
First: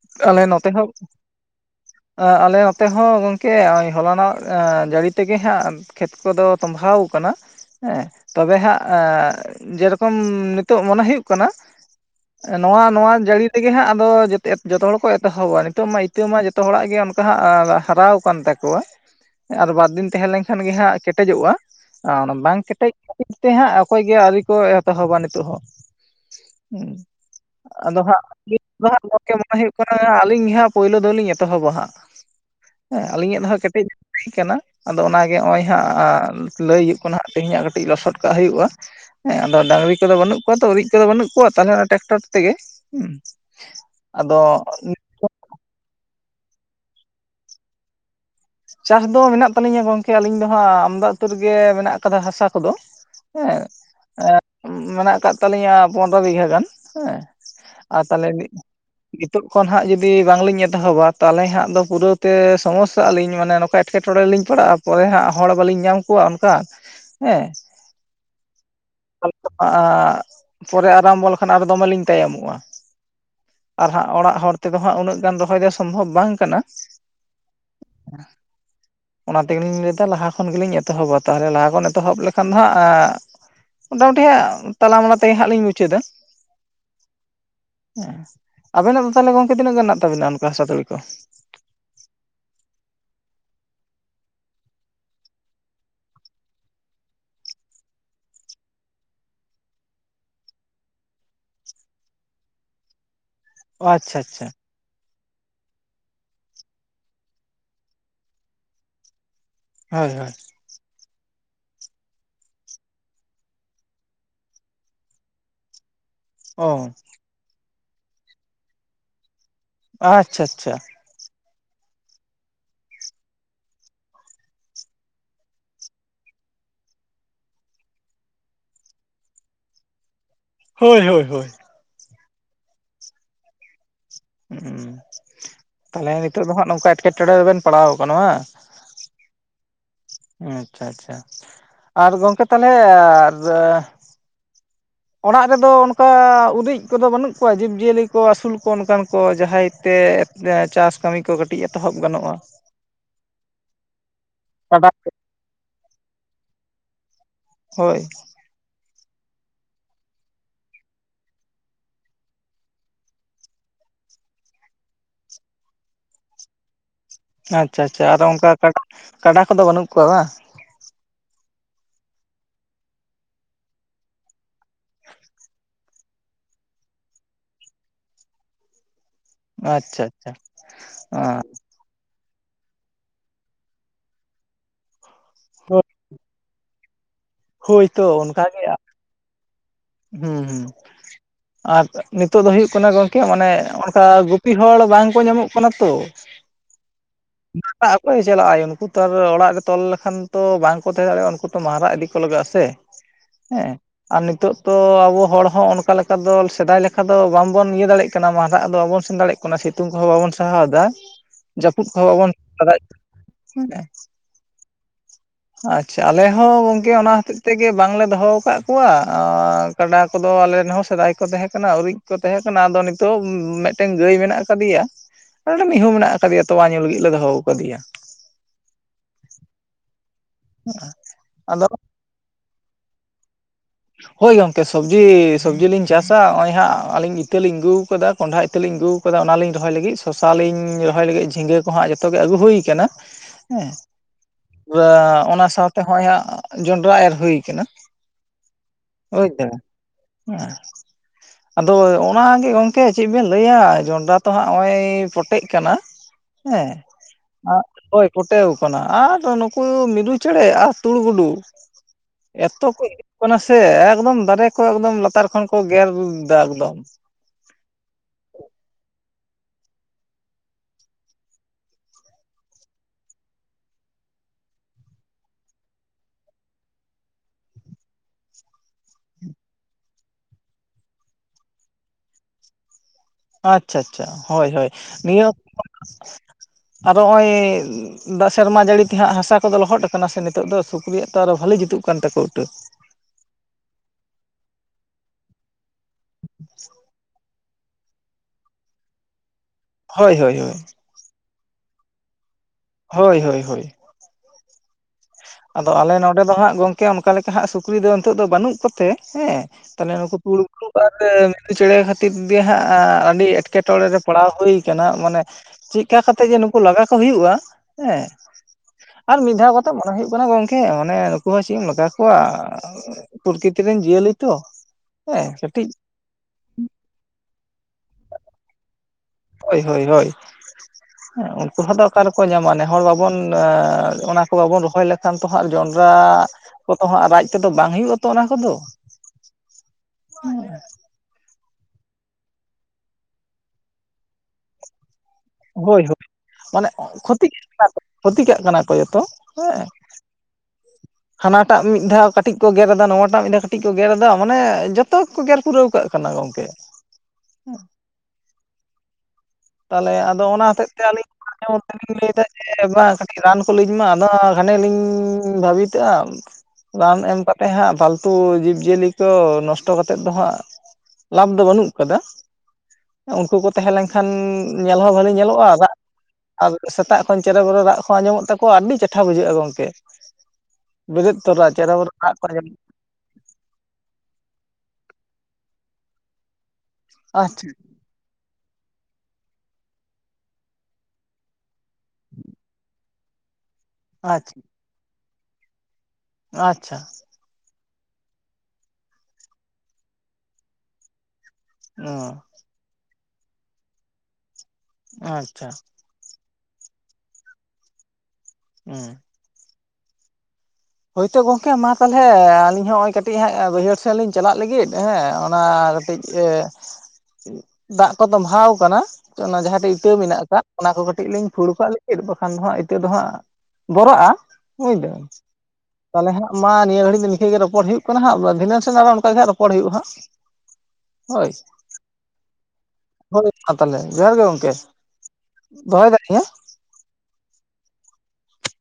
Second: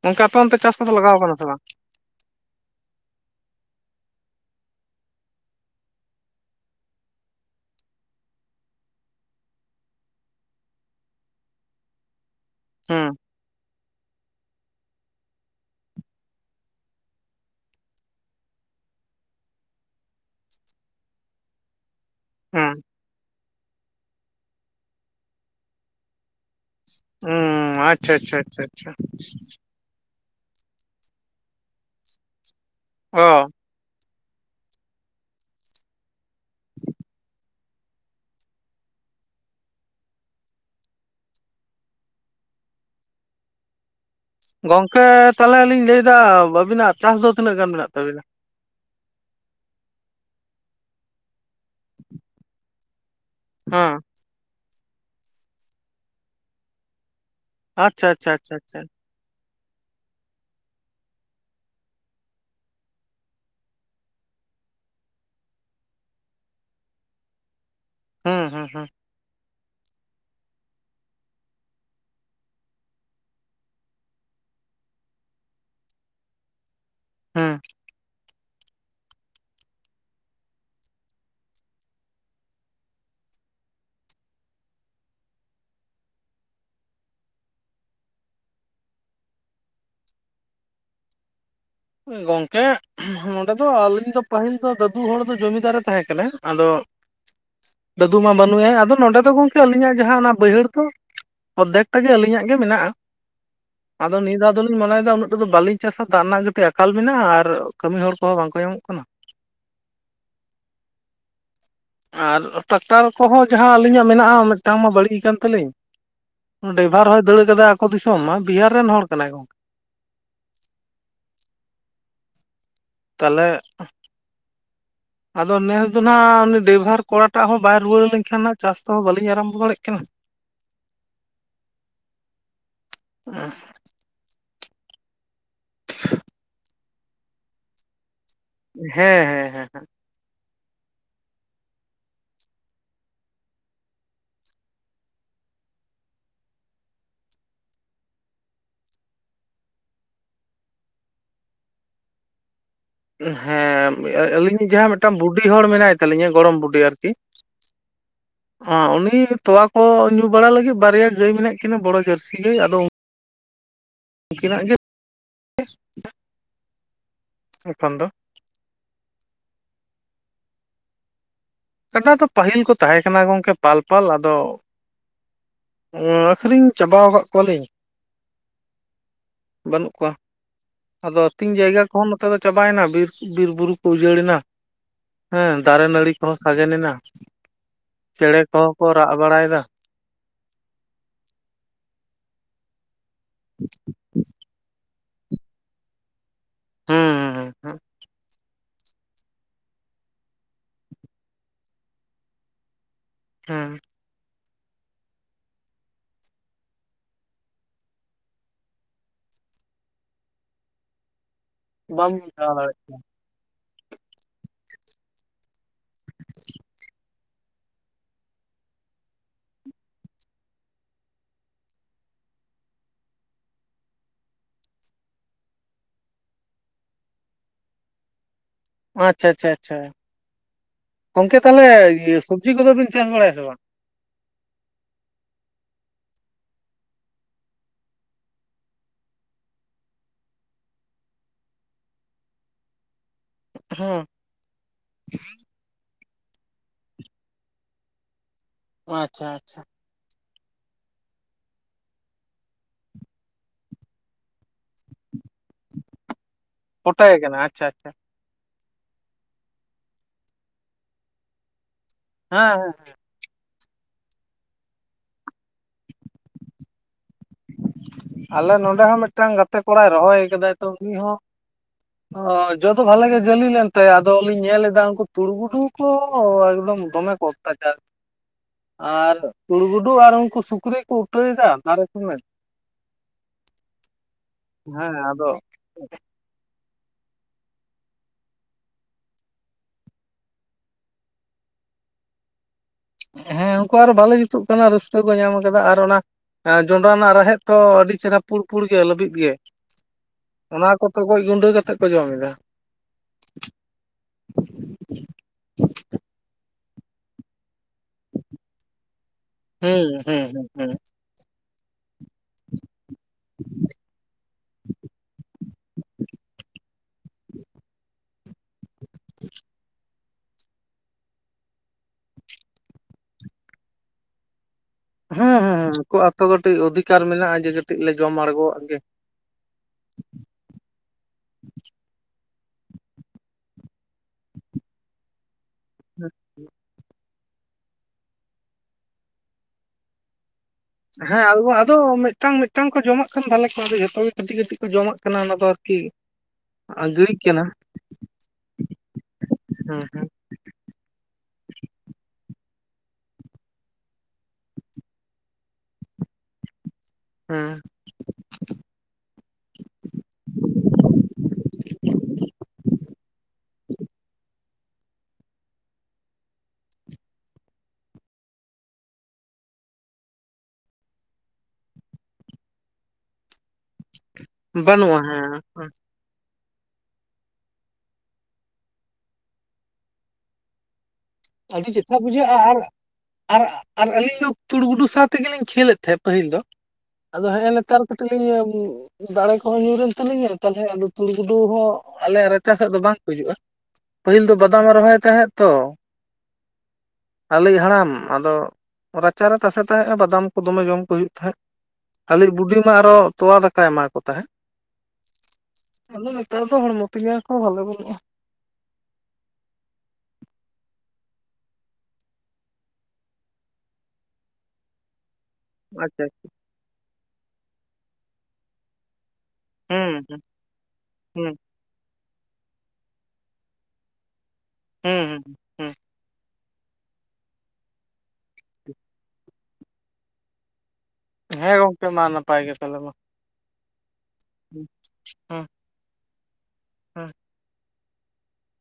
ᱜᱚᱝᱠᱮ ᱟᱯᱮ ᱟᱞᱮ ᱚᱱᱛᱮ ᱱᱚᱛᱮ ᱪᱟᱥ ᱦᱚᱸ ᱠᱚᱫᱚ ᱞᱟᱜᱟᱣ ᱠᱟᱱᱟ ᱥᱮ ᱵᱟᱝ ᱟᱞᱮ ᱱᱚᱛᱮ ᱦᱚᱸ ᱜᱚᱝᱠᱮᱜ ᱦᱚᱭ ᱦᱚᱞᱟ ᱱᱟᱜ ᱡᱟᱹᱲᱤ ᱛᱮ ᱜᱮ ᱦᱟᱸᱜ ᱠᱷᱮᱛ ᱠᱚ ᱫᱚ ᱛᱚᱢᱵᱷᱟᱣ ᱟᱠᱟᱱᱟ ᱦᱮᱸ ᱛᱚᱵᱮ ᱦᱟᱸᱜ ᱡᱮ ᱨᱚᱠᱚᱢ ᱱᱤᱛᱚᱜ ᱢᱚᱱᱮ ᱦᱩᱭᱩᱜ ᱠᱟᱱᱟ ᱱᱚᱣᱟ ᱱᱚᱣᱟ ᱦᱩᱸ ᱡᱟᱹᱲᱤ ᱛᱮ ᱜᱮ ᱦᱟᱸᱜ ᱟᱫᱚ ᱡᱚᱛᱚ ᱡᱚᱛᱚ ᱦᱚᱲ ᱠᱚ ᱮᱛᱚᱦᱚᱵᱟ ᱱᱤᱛᱚᱜ ᱢᱟ ᱤᱛᱟᱹ ᱢᱟ ᱡᱚᱛᱚ ᱦᱚᱲᱟᱜ ᱜᱮ ᱚᱱᱠᱟ ᱦᱟᱸᱜ ᱦᱟᱨᱟᱣ ᱟᱠᱟᱱ ᱛᱟᱠᱚᱣᱟ ᱟᱨ ᱵᱟᱨ ᱫᱤᱱ ᱛᱟᱦᱮᱸ ᱞᱮᱱ ᱠᱷᱟᱱ ᱜᱮ ᱦᱟᱸᱜ ᱠᱮᱴᱮᱡᱚᱜᱼᱟ ᱟᱨ ᱵᱟᱝ ᱦᱩᱸ ᱠᱮᱴᱮᱡ ᱠᱷᱟᱹᱛᱤᱨ ᱛᱮ ᱦᱟᱸᱜ ᱚᱠᱚᱭ ᱜᱮ ᱟᱹᱣᱨᱤ ᱠᱚ ᱮᱛᱚᱦᱚᱵᱟ ᱱᱤᱛᱚᱜ ᱦᱚᱸ ᱦᱩᱸ ᱦᱩᱸ ᱟᱫᱚ ᱟᱪᱪᱷᱟ ᱦᱟᱸᱜ ᱟᱪᱪᱷᱟ ᱟᱪᱪᱷᱟ ᱢᱤᱫ ᱟᱪᱪᱷᱟ ᱵᱟᱨ ᱦᱚᱲ ᱢᱚᱱᱮ ᱦᱩᱭᱩᱜ ᱠᱟᱱᱟ ᱟᱹᱞᱤᱧ ᱜᱮ ᱦᱟᱸᱜ ᱯᱩᱭᱞᱩ ᱫᱚ ᱞᱤᱧ ᱮᱛᱚᱦᱚᱵᱟ ᱦᱟᱸᱜ ᱦᱮᱸ ᱚ ᱟᱹᱞᱤᱧᱟᱜ ᱫᱚ ᱦᱟᱸᱜ ᱠᱟᱹᱴᱤᱡ ᱦᱩᱭ ᱠᱟᱱᱟ ᱟᱫᱚ ᱚᱱᱟ ᱜᱮ ᱱᱚᱜᱼᱚᱭ ᱦᱟᱸᱜ ᱞᱟᱹᱭ ᱦᱩᱭᱩᱜ ᱠᱟᱱᱟ ᱦᱟᱸᱜ ᱛᱮᱦᱮᱧ ᱟᱜ ᱠᱟᱹᱴᱤᱡ ᱞᱚᱥᱚᱫ ᱠᱟᱜ ᱦᱩᱭᱩᱜᱼᱟ ᱦᱮᱸ ᱟᱫᱚ ᱰᱟᱹᱝᱨᱤ ᱠᱚ ᱫᱚ ᱵᱟᱹᱱᱩᱜ ᱠᱚᱣᱟ ᱛᱚ ᱩᱨᱤᱡ ᱠᱚ ᱫᱚ ᱵᱟᱹᱱᱩᱜ ᱠᱚᱣᱟ ᱛᱟᱦᱚᱞᱮ ᱚᱱᱟ ᱴᱨᱮᱠᱴᱚᱨ ᱛᱮ ᱜᱮ ᱦᱩᱸ ᱟᱫᱚ ᱜᱚᱝᱠᱮ ᱛᱟᱦᱚᱞᱮ ᱞᱤᱧ ᱞᱟᱹᱭ ᱮᱫᱟ ᱟᱹᱵᱤᱱᱟᱜ ᱪᱟᱥ ᱫᱚ ᱛᱤᱱᱟᱹᱜ ᱜᱟᱱ ᱢᱮᱱᱟᱜ ᱛᱟᱹᱵᱤᱱᱟ? ᱪᱟᱥ ᱫᱚ ᱢᱮᱱᱟᱜ ᱛᱟᱹᱞᱤᱧᱟ ᱜᱚᱝᱠᱮ ᱟᱹᱞᱤᱧ ᱫᱚ ᱦᱟᱸᱜ ᱟᱢᱫᱟ ᱩᱛᱟᱹᱨ ᱜᱮ ᱢᱮᱱᱟᱜ ᱟᱠᱟᱫᱟ ᱦᱟᱥᱟ ᱠᱚ ᱫᱚ ᱦᱮᱸ ᱮᱸ ᱢᱮᱱᱟᱜ ᱟᱠᱟᱫ ᱛᱟᱹᱞᱤᱧᱟ ᱯᱚᱱᱨᱚ ᱵᱤᱜᱷᱟᱹ ᱜᱟᱱ ᱦᱮᱸ ᱟᱨ ᱟᱪᱪᱷᱟ ᱛᱟᱞᱦᱮ ᱟᱪᱪᱷᱟ ᱢᱤᱫ ᱟᱪᱪᱷᱟ ᱟᱪᱪᱷᱟ ᱱᱤᱛᱚᱜ ᱠᱷᱚᱱ ᱦᱟᱸᱜ ᱡᱩᱫᱤ ᱵᱟᱝ ᱞᱤᱧ ᱮᱛᱚᱦᱚᱵᱟ ᱛᱟᱦᱚᱞᱮ ᱦᱟᱸᱜ ᱫᱚ ᱯᱩᱨᱟᱹᱣ ᱛᱮ ᱥᱚᱢᱚᱥᱥᱟᱜ ᱟᱹᱞᱤᱧ ᱢᱟᱱᱮ ᱱᱚᱝᱠᱟ ᱮᱴᱠᱮᱴᱚᱲᱮ ᱨᱮ ᱞᱤᱧ ᱯᱟᱲᱟᱜᱼᱟ ᱯᱚᱨᱮ ᱦᱟᱸᱜ ᱦᱚᱲ ᱵᱟᱹᱞᱤᱧ ᱧᱟᱢ ᱠᱚᱣᱟ ᱚᱱᱠᱟ ᱦᱮᱸ ᱦᱩᱸ ᱦᱩᱸ ᱦᱩᱸ ᱟᱻ ᱯᱚᱨᱮ ᱟᱨᱟᱢᱵᱚ ᱞᱮᱠᱷᱟᱱ ᱟᱨᱚ ᱫᱚᱢᱮ ᱞᱤᱧ ᱛᱟᱭᱚᱢᱚᱜᱼᱟ ᱟᱨ ᱦᱟᱸᱜ ᱚᱲᱟᱜ ᱦᱚᱲ ᱛᱮ ᱫᱚ ᱦᱟᱸᱜ ᱩᱱᱟᱹᱜ ᱜᱟᱱ ᱨᱚᱦᱚᱭ ᱫᱚ ᱥᱚᱢᱵᱷᱚᱵᱽ ᱵᱟᱝ ᱠᱟᱱᱟ ᱦᱩᱸ [unintelligible] ᱚᱱᱟ ᱛᱮᱜᱮ ᱞᱤᱧ ᱞᱟᱹᱭ ᱮᱫᱟ ᱞᱟᱦᱟ ᱠᱷᱚᱱ ᱜᱮ ᱞᱤᱧ ᱮᱛᱚᱦᱚᱵᱟ ᱛᱟᱞᱦᱮ ᱞᱟᱦᱟ ᱠᱷᱚᱱ ᱮᱛᱚᱦᱚᱵ ᱞᱮᱠᱷᱟᱱ ᱦᱟᱸᱜ ᱢᱚᱴᱟ-ᱢᱩᱴᱤ ᱦᱟᱸᱜ ᱛᱟᱞᱟ ᱢᱟᱞᱟ ᱛᱮ ᱜᱮ ᱦᱟᱸᱜ ᱞᱤᱧ ᱢᱩᱪᱟᱹᱫᱟ ᱦᱮᱸ ᱟᱹᱵᱤᱱᱟᱜ ᱫᱚ ᱛᱟᱞᱦᱮ ᱜᱚᱝᱠᱮ ᱛᱤᱱᱟᱹᱜ ᱜᱟᱱ ᱢᱮᱱᱟᱜ ᱛᱟᱹᱵᱤᱱᱟ ᱚᱱᱠᱟ ᱦᱟᱥᱟ ᱫᱷᱩᱲᱤ ᱠᱚ ᱜᱚᱝᱠᱮ ᱱᱚᱸᱰᱮ ᱫᱚ ᱟᱹᱞᱤᱧ ᱫᱚ ᱯᱟᱹᱦᱤᱞ ᱫᱚ ᱫᱟᱹᱫᱩ ᱦᱚᱲ ᱫᱚ ᱡᱚᱢᱤᱫᱟᱨᱮ ᱛᱟᱦᱮᱸ ᱠᱟᱱᱟ ᱟᱫᱚ ᱫᱟᱹᱫᱩ ᱢᱟ ᱵᱟᱹᱱᱩᱜ ᱮᱭᱟ ᱟᱫᱚ ᱱᱚᱸᱰᱮ ᱫᱚ ᱜᱚᱢᱠᱮ ᱟᱹᱞᱤᱧᱟᱜ ᱡᱟᱦᱟᱸ ᱚᱱᱟ ᱵᱟᱹᱭᱦᱟᱹᱲ ᱫᱚ ᱚᱫᱫᱷᱮᱠᱴᱟ ᱜᱮ ᱟᱹᱞᱤᱧᱟᱜ ᱜᱮ ᱢᱮᱱᱟᱜᱼᱟ ᱟᱫᱚ ᱟᱪᱪᱷᱟ ᱱᱤᱭᱟᱹ ᱟᱪᱪᱷᱟ ᱫᱷᱟᱣ ᱫᱚᱞᱤᱧ ᱢᱚᱱᱮ ᱮᱫᱟ ᱩᱱᱟᱹᱜ ᱰᱷᱮᱨ ᱫᱚ ᱵᱟᱹᱞᱤᱧ ᱪᱟᱥᱟ ᱫᱟᱜ ᱨᱮᱱᱟᱜ ᱟᱠᱟᱞ ᱢᱮᱱᱟᱜᱼᱟ ᱟᱨ ᱠᱟᱹᱢᱤ ᱦᱚᱲ ᱠᱚ ᱦᱚᱸ ᱵᱟᱝ ᱠᱚ ᱧᱟᱢᱚᱜ ᱠᱟᱱᱟ ᱦᱚᱭ ᱦᱚᱭ ᱟᱨ ᱴᱨᱟᱠᱴᱟᱨ ᱠᱚ ᱦᱚᱸ ᱡᱟᱦᱟᱸ ᱟᱹᱞᱤᱧᱟᱜ ᱢᱮᱱᱟᱜᱼᱟ ᱢᱤᱫᱴᱟᱹᱝ ᱢᱟ ᱵᱟᱹᱲᱤᱡ ᱟᱠᱟᱱ ᱛᱟᱹᱞᱤᱧ ᱚ ᱰᱟᱭᱵᱷᱟᱨ ᱦᱚᱸᱭ ᱫᱟᱹᱲ ᱟᱠᱟᱫᱟ ᱟᱠᱚ ᱫᱤᱥᱚᱢ ᱢᱟ ᱵᱤᱦᱟᱨ ᱨᱮᱱ ᱦᱚᱲ ᱠᱟᱱᱟ ᱠᱚ ᱟᱪᱪᱷᱟ ᱟᱪᱪᱷᱟ ᱛᱟᱞᱦᱮ ᱟᱫᱚ ᱱᱮᱥ ᱫᱚ ᱱᱟᱦᱟᱜ ᱩᱱᱤ ᱰᱟᱭᱵᱷᱟᱨ ᱠᱚᱲᱟ ᱴᱟᱜ ᱦᱚᱸ ᱵᱟᱭ ᱨᱩᱣᱟᱹᱲ ᱞᱮᱱ ᱠᱷᱟᱱ ᱱᱟᱦᱟᱜ ᱪᱟᱥ ᱫᱚ ᱵᱟᱹᱞᱤᱧ ᱟᱨᱚᱢᱵᱷᱚ ᱫᱟᱲᱮᱜ ᱠᱟᱱᱟ [inaudible] ᱦᱳᱭ ᱦᱳᱭ ᱦᱳᱭ ᱮᱸ ᱦᱩᱸᱻ ᱛᱟᱞᱦᱮ ᱱᱤᱛᱚᱜ ᱫᱚ ᱦᱟᱸᱜ ᱱᱚᱝᱠᱟ ᱮᱴᱠᱮᱴᱚᱲᱮ ᱨᱮ ᱵᱮᱱ ᱯᱟᱲᱟᱣ ᱟᱠᱟᱱᱟ ᱵᱟᱝ ᱦᱮᱸ ᱦᱮᱸ ᱦᱮᱸ ᱦᱮᱸ ᱟᱪᱪᱷᱟ ᱟᱪᱪᱷᱟ ᱟᱨ ᱜᱚᱝᱠᱮ ᱛᱟᱞᱦᱮᱻ ᱟᱨ ᱚᱲᱟᱜ ᱨᱮ ᱫᱚ ᱚᱱᱠᱟ ᱩᱨᱤᱡ ᱠᱚ ᱫᱚ ᱵᱟᱹᱱᱩᱜ ᱠᱚᱣᱟ ᱡᱤᱵᱽᱼᱡᱤᱭᱟᱹᱞᱤ ᱠᱚ ᱟᱹᱥᱩᱞ ᱠᱚ ᱚᱱᱠᱟᱱ ᱠᱚ ᱡᱟᱦᱟᱸᱭ ᱛᱮ ᱪᱟᱥ ᱠᱟᱹᱢᱤ ᱠᱚ ᱠᱟᱹᱴᱤᱡ ᱮᱛᱚᱦᱚᱵ ᱜᱟᱱᱚᱜᱼᱟ ᱦᱮᱸ ᱟᱹᱞᱤᱧ ᱠᱟᱰᱟ ᱡᱟᱦᱟᱸ ᱠᱚ ᱢᱤᱫᱴᱟᱝ ᱵᱩᱰᱤᱷᱤ ᱦᱚᱲ ᱢᱮᱱᱟᱭ ᱛᱟᱹᱟᱞᱤᱧᱟ ᱜᱚᱲᱚᱢ ᱵᱩᱰᱷᱤ ᱟᱨᱠᱤ, ᱦᱳᱭ ᱾ ᱩᱱᱤ ᱛᱚᱣᱟ ᱠᱚ ᱧᱩ ᱵᱟᱲᱟ ᱞᱟᱹᱜᱤᱫ ᱵᱟᱨᱭᱟ ᱜᱟᱹᱭ ᱢᱮᱱᱟᱜ ᱠᱤᱱᱟᱹ ᱵᱚᱲᱚ ᱡᱟᱹᱨᱥᱤ ᱜᱟᱹᱭ ᱟᱫᱚ, ᱩᱱᱠᱤᱱᱟᱜ ᱜᱮ [inaudible] ᱟᱪᱪᱷᱟ ᱮᱠᱷᱚᱱ ᱟᱪᱪᱷᱟ ᱫᱚ ᱟᱨ ᱚᱱᱠᱟ ᱠᱟᱰᱟ ᱠᱟᱰᱟ ᱠᱚᱫᱚ ᱵᱟᱹᱱᱩᱜ ᱠᱚᱣᱟ ᱵᱟᱝ? ᱠᱟᱰᱟ ᱫᱚ ᱯᱟᱹᱦᱤᱞ ᱠᱚ ᱛᱟᱦᱮᱸ ᱠᱟᱱᱟ ᱜᱚᱢᱠᱮ ᱯᱟᱞᱯᱟᱞ ᱟᱫᱚ ᱦᱸ ᱟᱹᱠᱷᱨᱤᱧ ᱪᱟᱵᱟ ᱟᱠᱟᱫ ᱠᱚᱣᱟᱞᱤᱧ᱾ ᱵᱟᱹᱱᱩᱜ ᱟᱪᱪᱷᱟ ᱠᱚᱣᱟ, ᱟᱪᱪᱷᱟ ᱟᱫᱚ ᱟᱛᱤᱧ ᱡᱟᱭᱜᱟ ᱠᱚᱦᱚ ᱱᱚᱛᱮ ᱫᱚ ᱪᱟᱵᱟᱭᱮᱱᱟ ᱵᱤᱨ ᱵᱤᱨ ᱵᱩᱨᱩ ᱠᱚ ᱩᱡᱟᱹᱲ ᱮᱱᱟ ᱦᱮᱸ ᱫᱟᱨᱮ ᱱᱟᱹᱲᱤ ᱠᱚ ᱥᱟᱜᱮᱱ ᱮᱱᱟ, ᱦᱳᱭᱛᱚ ᱪᱮᱬᱮ ᱠᱚᱦᱚᱸ ᱠᱚ ᱨᱟᱜ ᱵᱟᱲᱟᱭᱮᱫᱟ᱾ ᱦᱮᱸ ᱦᱩᱸ ᱟᱨ ᱱᱤᱛᱚᱜ ᱫᱚ ᱦᱩᱭᱩᱜ ᱠᱟᱱᱟ ᱜᱚᱝᱠᱮ ᱚᱱᱮ ᱚᱱᱠᱟ ᱜᱩ ᱯᱤ ᱦᱚᱲ ᱵᱟᱝᱠᱚ ᱧᱟᱢᱚᱜ ᱠᱟᱱᱟ ᱛᱚ, ᱦᱩᱸ ᱦᱩᱸ ᱫᱴᱟᱜ ᱟᱠᱚ ᱪᱟᱞᱟᱜᱼᱟᱭ ᱩᱱᱠᱩ ᱛᱚ ᱟᱨ ᱚᱲᱟᱜ ᱨᱮ ᱛᱚᱞ ᱞᱮᱠᱷᱟᱱ ᱛᱚ ᱵᱟᱝᱠᱚ ᱛᱟᱦᱮᱸ ᱫᱟᱲᱮᱭᱟᱜᱼᱟ ᱩᱱᱠᱩ ᱛᱚ ᱢᱟᱨᱟᱦᱟᱜ ᱤᱫᱤᱠᱚ ᱞᱟᱜᱟᱜᱼᱟ ᱥᱮ᱾ [inaudible] ᱦᱮᱸ ᱟᱨ ᱱᱤᱛᱚᱜ ᱛᱚ ᱟᱵᱚ ᱦᱚᱲ ᱦᱚᱸ ᱚᱱᱠᱟ ᱞᱮᱠᱟ ᱫᱚ ᱥᱮᱫᱟᱭ ᱞᱮᱠᱟ ᱫᱚ ᱵᱟᱝᱵᱚᱱ ᱤᱭᱟᱹ ᱫᱟᱲᱮᱜ ᱠᱟᱱᱟ ᱢᱟᱫᱟᱜ ᱫᱚ ᱵᱟᱵᱚᱱ ᱥᱮᱱ ᱫᱟᱲᱮᱭᱟᱜ ᱠᱟᱱᱟ᱾ ᱚᱱᱟ ᱥᱤᱛᱩᱝ ᱠᱚᱦᱚᱸ ᱵᱟᱵᱚᱱ ᱥᱟᱦᱟᱣ ᱮᱫᱟ᱾ [inaudible] ᱡᱟᱹᱯᱩᱫ ᱠᱚᱦᱚᱸ ᱵᱟᱵᱚᱱ ᱵᱩᱡᱷᱟᱹᱣ ᱫᱟᱲᱮᱭᱟᱜ [unintelligible] ᱟᱪᱪᱷᱟ ᱟᱞᱮ ᱦᱚᱸ ᱜᱚᱝᱠᱮ ᱚᱱᱟ ᱦᱚᱛᱮᱡ ᱛᱮᱜᱮ ᱵᱟᱝᱞᱮ ᱫᱚᱦᱚ ᱟᱠᱟᱫ ᱠᱚᱣᱟ᱾ ᱠᱟᱰᱟ ᱠᱚᱫᱚ ᱟᱞᱮ ᱨᱮᱱᱦᱚ ᱥᱮᱫᱟᱭ ᱠᱚ ᱛᱟᱦᱮᱸ ᱠᱟᱱᱟ ᱟᱹᱣᱨᱤ ᱜᱮ ᱠᱚ ᱛᱟᱦᱮᱸ ᱠᱟᱱᱟ, ᱟᱫᱚ ᱱᱤᱛᱚᱜ ᱢᱤᱫᱴᱮᱱ ᱜᱟᱹᱭ ᱢᱮᱱᱟᱜ ᱟᱠᱟᱫᱮᱭᱟ᱾ ᱢᱤᱦᱩ ᱢᱮᱱᱟᱜ ᱟᱠᱟᱫᱮᱭᱟ ᱛᱚᱣᱟ ᱧᱩ ᱞᱟᱹᱜᱤᱫ ᱞᱮ ᱫᱚᱦᱚ ᱟᱠᱟᱫᱮᱭᱟ᱾ ᱟᱪᱪᱷᱟ ᱪᱷᱟ ᱪᱷᱟ ᱜᱚᱝᱠᱮ ᱟᱫᱚ ᱛᱟᱦᱚᱞᱮ ᱥᱚᱵᱡᱤ ᱠᱚᱫᱚ ᱵᱤᱱ ᱪᱟᱥ ᱵᱟᱲᱟᱭᱟ ᱥᱮ ᱵᱟᱝ? ᱦᱚᱭ ᱜᱚᱝᱠᱮ ᱥᱚᱵᱡᱤ ᱥᱚᱵᱡᱤᱞᱤᱧ ᱪᱟᱥᱟ ᱱᱚᱜ ᱚᱭ ᱦᱟᱸᱜ ᱟᱹᱞᱤᱧ ᱤᱛᱟᱹ ᱞᱤᱧ ᱟᱹᱜᱩ ᱟᱠᱟᱫᱟ᱾ ᱠᱚᱸᱰᱷᱟ ᱤᱛᱟᱹ ᱞᱤᱧ ᱟᱹᱜᱩ ᱟᱠᱟᱫᱟ ᱚᱱᱟᱞᱤᱧ ᱨᱚᱦᱚᱭ ᱞᱟᱹᱜᱤᱫ ᱥᱚᱥᱟᱞᱤᱧ ᱨᱚᱦᱚᱭ ᱞᱟᱹᱜᱤᱫ ᱡᱷᱤᱸᱜᱟᱹ ᱠᱚᱦᱚᱸ ᱡᱚᱛᱚ ᱜᱮ ᱟᱹᱜᱩ ᱦᱩᱭ ᱟᱠᱟᱱᱟ᱾ [inaudible] ᱦᱮᱸ ᱚᱱᱟ ᱥᱟᱶᱛᱮ ᱦᱚᱸᱜ ᱟᱭᱟᱜ ᱡᱚᱸᱰᱨᱟ ᱮᱨ ᱦᱩᱭ ᱟᱠᱟᱱᱟ᱾ ᱟᱪᱪᱷᱟ ᱦᱚᱭᱛᱚ ᱟᱪᱪᱷᱟ ᱦᱮᱸ᱾ ᱟᱫᱚ ᱚᱱᱟ ᱜᱮ ᱜᱚᱝᱠᱮ ᱪᱮᱫ ᱵᱮᱱ ᱞᱟᱹᱭᱟ ᱡᱚᱱᱰᱨᱟ ᱛᱚ ᱦᱟᱸᱜ ᱱᱚᱜᱼᱚᱭ ᱯᱚᱴ ᱯᱚᱴᱮᱜ ᱠᱟᱱᱟ ᱦᱮᱸ ᱯᱚᱴᱟᱭ ᱠᱟᱱᱟ ᱟᱪᱪᱷᱟ ᱟᱪᱪᱷᱟ ᱚᱭ ᱯᱚᱴᱮᱣ ᱟᱠᱟᱱᱟ, ᱟᱨ ᱱᱩᱠᱩ ᱢᱤᱨᱩ ᱪᱮᱬᱮ ᱟᱨ ᱛᱩᱲ ᱜᱩᱰᱩ ᱦᱮᱸ ᱦᱮᱸ ᱮᱛᱚ ᱠᱚ ᱠᱟᱱᱟ ᱥᱮ ᱮᱠᱫᱚᱢ ᱫᱟᱨᱮ ᱠᱚ ᱮᱠᱫᱚᱢ ᱞᱟᱛᱟᱨ ᱠᱷᱚᱱ ᱠᱚ ᱜᱮᱨᱫᱟ ᱮᱠᱫᱚᱢ᱾ ᱟᱞᱮ ᱱᱚᱰᱮ ᱦᱚᱸ ᱢᱤᱫᱴᱟᱱ ᱜᱟᱛᱮ ᱠᱚᱲᱟᱭ ᱨᱚᱦᱚᱭ ᱠᱟᱫᱟᱭ ᱛᱚ ᱩᱱᱤᱦᱚᱸ ᱚ ᱡᱚ ᱵᱷᱟᱞᱮ ᱜᱮ ᱡᱟᱹᱞᱤ ᱞᱮᱱᱛᱟᱭᱟ ᱟᱫᱚᱞᱤᱧ ᱧᱮᱞ ᱮᱫᱟ ᱩᱱᱠᱩ ᱛᱩᱲᱜᱩᱰᱩ ᱠᱚ ᱮᱠᱫᱚᱢ ᱫᱚᱢᱮ ᱠᱚ ᱚᱛ ᱛᱟᱪᱟᱨ᱾ ᱟᱨ ᱛᱩᱲᱜᱩᱰᱩ ᱟᱨ ᱩᱱᱠᱩ ᱥᱩᱠᱨᱤ ᱠᱚ ᱩᱴᱟᱹᱭᱮᱫᱟ ᱫᱟᱨᱮ ᱥᱚᱢᱮᱫ᱾ ᱟᱪᱪᱷᱟ ᱪᱷᱟ ᱦᱚᱭ ᱦᱚᱭ ᱦᱮᱸ ᱱᱤᱭᱟᱹ ᱟᱫᱚ ᱟᱨ ᱱᱚᱜᱼᱚᱭ ᱫᱟᱜ ᱥᱮᱨᱢᱟ ᱡᱟᱹᱲᱤ ᱛᱮᱦᱟᱸᱜ ᱦᱟᱥᱟ ᱠᱚᱫᱚ ᱞᱚᱦᱚᱫ ᱟᱠᱟᱱᱟ ᱥᱮ ᱱᱤᱛᱚᱜ ᱫᱚ ᱥᱩᱠᱨᱤᱣᱟᱜ ᱟᱨᱚ ᱵᱷᱟᱹᱞᱤ ᱡᱩᱛᱩᱜ ᱠᱟᱱ ᱛᱟᱠᱚ ᱩᱴᱟᱹ᱾ ᱦᱮᱸ ᱩᱱᱠᱩ ᱟᱨ ᱵᱟᱷᱟᱞᱮ ᱡᱩᱛᱩᱜ ᱠᱟᱱᱟ ᱨᱟᱹᱥᱠᱟᱹ ᱠᱚ ᱧᱟᱢ ᱠᱟᱫᱟ ᱟᱨ ᱚᱱᱟ ᱡᱚᱸᱰᱨᱟ ᱨᱮᱱᱟᱜ ᱨᱦᱮᱫ ᱛᱚ ᱟᱹᱰᱤ ᱪᱮᱨᱦᱟ ᱯᱩᱲ ᱯᱩᱲ ᱜᱮ ᱞᱟᱹᱵᱤᱫ ᱜᱮ᱾ ᱦᱚᱭ ᱦᱚᱭ ᱦᱚᱭ᱾ ᱛᱚᱜᱚᱡ ᱜᱩᱸᱰᱟᱹ ᱠᱟᱛᱮᱫ ᱠᱚ ᱡᱚᱢ ᱮᱫᱟ᱾ ᱦᱚᱭ ᱦᱚ ᱦᱚᱭ᱾ [inaudible] ᱟᱫᱚ ᱟᱞᱮ ᱱᱚᱰᱮ ᱫᱚ ᱦᱟᱸᱜ ᱜᱚᱝᱠᱮ ᱠᱮ ᱚᱱᱠᱟ ᱞᱮᱠᱟ ᱦᱟᱸᱜ ᱥᱩᱠᱨᱤ ᱫᱚ ᱱᱤᱛᱚᱜ ᱫᱚ ᱵᱟᱹᱱᱩᱜ ᱠᱚᱛᱮ ᱦᱮᱸ ᱦᱩᱸ ᱛᱟᱦᱚᱞᱮ ᱱᱩᱠᱩ ᱦᱩᱸ ᱛᱩᱲ, ᱦᱩᱸ ᱜᱩᱰᱩ ᱦᱩᱸ ᱟᱨ ᱪᱮᱬᱮ ᱠᱷᱟᱹᱛᱤᱨ ᱜᱮ ᱦᱟᱸᱜ ᱟᱹᱰᱤ ᱮᱴᱠᱮᱴᱚᱬᱮ ᱨᱮ ᱯᱟᱲᱟᱣ ᱦᱩᱭ ᱠᱟᱱᱟ ᱢᱟᱱᱮ ᱪᱮᱫᱠᱟ ᱠᱟᱛᱮᱜ ᱡᱮ ᱱᱩᱠᱩ ᱞᱟᱜᱟ ᱠᱚ ᱦᱩᱭᱩᱜᱼᱟ ᱦᱮᱸ᱾ ᱟᱨ ᱢᱤᱫ ᱫᱷᱟᱣ ᱠᱟᱛᱮ ᱢᱚᱱᱮ ᱦᱩᱭᱩᱜ ᱠᱟᱱᱟ ᱜᱚᱝᱠᱮ ᱢᱟᱱᱮ ᱱᱩᱠᱩ ᱦᱚᱸ ᱪᱮᱫ ᱮᱢ ᱢᱮᱛᱟ ᱠᱚᱣᱟ ᱯᱨᱚᱠᱤᱛᱤᱨ ᱨᱮᱱ ᱡᱤᱭᱟᱹᱞᱤ ᱛᱚ᱾ ᱦᱮᱸ ᱦᱮᱸ ᱩᱱᱠᱩᱣᱟᱜᱛᱚ ᱠᱟᱹᱴᱤᱡ ᱚᱫᱷᱤᱠᱟᱨ ᱢᱮᱱᱟᱜ-ᱟ ᱡᱮ ᱠᱟᱹᱴᱤᱡ ᱞᱮ ᱡᱚᱢ ᱟᱲᱜᱚᱣᱟᱜ ᱜᱮ᱾ ᱦᱳᱭ ᱦᱳᱭ ᱦᱳᱭ ᱩᱱᱠᱩ ᱦᱚᱸ ᱛᱚ ᱚᱠᱟ ᱨᱮᱠᱚ ᱧᱟᱢᱟ ᱱᱮ ᱦᱚᱲ ᱵᱟᱵᱚᱱ ᱚᱱᱟ ᱠᱚ ᱵᱟᱵᱚᱱ ᱨᱚᱦᱚᱭ ᱞᱮᱠᱷᱟᱱ ᱮᱠᱷᱟᱱ ᱛᱚ ᱦᱟᱸᱜ ᱟᱨ ᱡᱚᱸᱱᱰᱨᱟ ᱠᱚᱫᱚ ᱦᱟᱸᱜ ᱨᱟᱡ ᱛᱚ ᱵᱟᱝ ᱦᱩᱭᱩᱜ ᱟᱛᱚ ᱚᱱᱟ ᱠᱚᱫᱚ ᱦᱮᱸ ᱟᱫᱚ ᱢᱤᱫᱴᱟᱝ ᱢᱤᱫᱴᱟᱝ ᱠᱚ ᱡᱚᱢᱟᱜ ᱠᱷᱟᱱ ᱵᱷᱟᱜᱮ ᱠᱚ ᱟᱫᱚ ᱡᱚᱛᱚ ᱜᱮ ᱠᱟᱹᱴᱤᱡ ᱠᱟᱹᱴᱤᱡ ᱠᱚ ᱡᱚᱢᱟᱜ ᱠᱟᱱᱟ ᱚᱱᱟ ᱫᱚ ᱟᱨᱠᱤ ᱦᱳᱭ ᱦᱳᱭ ᱢᱟᱱᱮ ᱠᱷᱚᱛᱤ ᱠᱟᱱᱟ ᱠᱚ ᱠᱷᱚᱛᱤ ᱠᱟᱜ ᱠᱟᱱᱟ ᱠᱚ ᱡᱷᱚᱛᱚ ᱦᱮᱸ ᱦᱟᱱᱟᱴᱟᱜ ᱢᱤᱫ ᱫᱷᱟᱣ ᱠᱟᱹᱴᱤᱡ ᱠᱚ ᱜᱮᱨᱮᱫᱟ ᱱᱚᱣᱟᱴᱟᱜ ᱢᱤᱫ ᱫᱷᱟᱣ ᱠᱟᱹᱴᱤᱡ ᱠᱚ ᱜᱮᱨ ᱮᱫᱟ ᱢᱟᱱᱮ ᱡᱚᱛᱚ ᱜᱮ ᱠᱚ ᱜᱮᱨ ᱯᱩᱨᱟᱹᱣ ᱟᱠᱟᱜ ᱠᱟᱱᱟ ᱜᱚᱢᱠᱮ ᱦᱮᱸ ᱛᱟᱦᱚᱞᱮ ᱟᱫᱚ ᱚᱱᱟ ᱦᱚᱛᱮᱡ ᱛᱮ ᱟᱹᱞᱤᱧ ᱞᱟᱹᱭ ᱫᱟ ᱡᱮ ᱵᱟᱝ ᱠᱟᱹᱴᱤᱡ ᱨᱟᱱ ᱠᱚᱞᱤᱧ ᱮᱢᱟᱫ-ᱟ ᱟᱫᱚ ᱜᱷᱟᱱᱤ ᱞᱤᱧ ᱵᱷᱟᱵᱤᱛᱜ-ᱟ ᱨᱟᱱ ᱮᱢ ᱠᱟ ᱠᱟᱛᱮᱫ ᱦᱟᱸᱜ ᱯᱷᱟᱞᱛᱩ ᱡᱤᱵᱽ ᱡᱤᱭᱟᱹᱞᱤ ᱠᱚ ᱱᱚᱥᱴᱚ ᱠᱟᱛᱮᱫ ᱫᱚ ᱦᱟᱸᱜ ᱞᱟᱵᱷ ᱫᱚ ᱵᱟᱹᱱᱩᱜ ᱠᱟᱫᱟ ᱩᱱᱠᱩ ᱠᱚ ᱛᱟᱦᱮᱸ ᱞᱮᱱᱠᱷᱟᱱ ᱧᱮᱞ ᱦᱚᱸ ᱵᱟᱹᱱᱩᱜᱼᱟ ᱵᱷᱟᱹᱞᱤ ᱦᱮᱸ ᱧᱮᱞᱚᱜ-ᱟ ᱟᱨ ᱥᱮᱛᱟᱜ ᱠᱷᱚᱱ ᱪᱮᱨᱚ ᱵᱮᱨᱚ ᱨᱟᱜ ᱦᱚᱸ ᱟᱸᱡᱚᱢᱚᱜ ᱛᱟᱠᱚᱣᱟ ᱟᱹᱰᱤ ᱪᱮᱴᱷᱟ ᱵᱩᱡᱷᱟᱹᱜ-ᱟ ᱜᱚᱝᱠᱮ᱾ ᱵᱮᱨᱮᱫ ᱛᱚᱨᱟ ᱟᱹᱰᱤ ᱪᱮᱨᱚ ᱵᱮᱨᱚ ᱪᱮᱴᱷᱟ ᱵᱩᱡᱷᱟᱹᱜᱼᱟ ᱠᱚᱣᱟ ᱟᱨ ᱟᱨ ᱟᱨ ᱟᱹᱞᱤᱧ ᱫᱚ ᱛᱩᱲᱜᱩᱰᱩ ᱥᱟᱶᱛᱮᱜᱮᱞᱤᱧ ᱠᱷᱮᱞᱮᱫ ᱛᱟᱦᱮᱸᱫ ᱯᱟᱹᱦᱤᱞ ᱫᱚ ᱟᱫᱚ ᱟᱪᱪᱷᱟ ᱦᱮᱸ ᱱᱮᱛᱟᱨ [unintelligible] ᱫᱟᱲᱮ ᱠᱚᱦᱚᱸ ᱧᱩᱨᱮᱱ ᱛᱟᱹᱞᱤᱧᱟ ᱛᱟᱦᱚᱞᱮ ᱟᱫᱚ ᱛᱩᱲᱜᱩᱰᱩ ᱦᱚᱸ ᱟᱞᱮᱭᱟᱜ ᱨᱟᱪᱟ ᱥᱮᱫ ᱫᱚ ᱵᱟᱝ ᱠᱚ ᱦᱤᱡᱩᱜ-ᱟ᱾ ᱯᱟᱹᱦᱤᱞ ᱫᱚ ᱟᱪᱪᱷᱟ ᱵᱟᱫᱟᱢᱮ ᱨᱚᱦᱚᱭ ᱛᱟᱦᱮᱸᱫ ᱛᱚ ᱟᱪᱪᱷᱟ ᱟᱞᱮ ᱤᱡ ᱦᱟᱲᱟᱢ ᱟᱫᱚ ᱨᱟᱪᱟᱨᱮ ᱛᱟᱥᱮ ᱛᱟᱦᱮᱸᱜ ᱵᱟᱫᱟᱢ ᱠᱚ ᱫᱚᱢᱮ ᱡᱚᱢ ᱠᱚ ᱦᱩᱭᱩᱜ ᱛᱟᱦᱮᱸᱫ᱾ ᱚ ᱟᱞᱮ ᱤᱡ ᱵᱩᱰᱤ ᱢᱟ ᱟᱨᱚ ᱛᱚᱣᱟ ᱫᱟᱠᱟᱭ ᱮᱢᱟ ᱠᱚ ᱛᱟᱦᱮᱸᱫ᱾ ᱟᱪᱪᱷᱟ ᱟᱫᱚ ᱱᱮᱛᱟᱨ ᱫᱚ ᱦᱚᱲᱢᱚ ᱛᱤ -ᱡᱟᱸᱜᱟ ᱠᱚ ᱵᱷᱟᱜᱮ ᱵᱟᱹᱱᱩᱜ -ᱟ᱾ ᱦᱮᱸ ᱦᱳᱭᱛᱚ ᱜᱚᱢᱠᱮ ᱢᱟ ᱛᱟᱦᱚᱞᱮ ᱟᱞᱤᱧ ᱦᱚᱸ ᱱᱚᱜ-ᱚᱭ ᱠᱟᱹᱴᱤᱡ ᱦᱟᱸᱜ ᱵᱟᱹᱭᱦᱟᱹᱲ ᱥᱮᱱ ᱞᱤᱧ ᱪᱟᱞᱟᱜ ᱞᱟᱹᱜᱤᱫ ᱦᱮᱸ ᱚᱱᱟ ᱠᱟᱹᱴᱤᱡ ᱟᱪᱪᱷᱟ ᱟᱪᱪᱷᱟ ᱫᱟᱜ ᱠᱚ ᱛᱚᱵᱷᱟᱸᱣ ᱟᱠᱟᱱᱟ᱾ ᱚᱱᱟ ᱡᱟᱦᱟᱸᱴᱟᱜ ᱤᱛᱟᱹ ᱦᱩᱸ ᱦᱩᱸ ᱢᱮᱱᱟᱜ ᱟᱠᱟᱫ ᱚᱱᱟ ᱠᱚ ᱠᱟᱹᱴᱤᱡ ᱞᱤᱧ ᱦᱩᱸ ᱯᱷᱩᱲ ᱠᱟᱜ ᱞᱤ ᱪᱮᱫ ᱵᱟᱠᱷᱟᱱ ᱫᱚ ᱦᱟᱸᱜ ᱤᱛᱟᱹ ᱫᱚᱦᱟᱸᱜ ᱵᱚᱨᱚᱜ-ᱟ ᱵᱩᱡᱫᱟ ᱵᱤᱱ ᱦᱩᱸ ᱦᱩᱸ ᱛᱟᱦᱚᱞᱮ ᱦᱟᱸᱜ ᱢᱟ ᱱᱤᱭᱟᱹ ᱜᱷᱟᱲᱤᱡ ᱫᱚ ᱱᱤᱝᱠᱟᱹ ᱜᱮ ᱨᱚᱯᱚᱲ ᱦᱩᱭᱩᱜ ᱠᱟᱱᱟ ᱦᱟᱸᱜ ᱫᱷᱤᱱᱟᱹᱱ ᱥᱮᱫ ᱟᱨ ᱚᱱᱠᱟ ᱜᱮ ᱦᱟᱸᱜ ᱨᱚᱯᱚᱲ ᱦᱩᱭᱩᱜ ᱦᱟᱸᱜ ᱦᱳᱭ ᱦᱮᱸ ᱜᱚᱢᱠᱮ ᱢᱟ ᱱᱟᱯᱟᱭ ᱜᱮ ᱛᱟᱦᱟᱞᱮ ᱢᱟ᱾ ᱦᱳᱭ ᱢᱟ ᱛᱟᱦᱚᱞᱮ ᱡᱚᱦᱟᱨ ᱜᱮ ᱜᱚᱢᱠᱮ ᱦᱩᱸ ᱫᱚᱦᱚᱭ ᱫᱟᱞᱤᱧ ᱦᱮᱸ ᱦᱮᱸ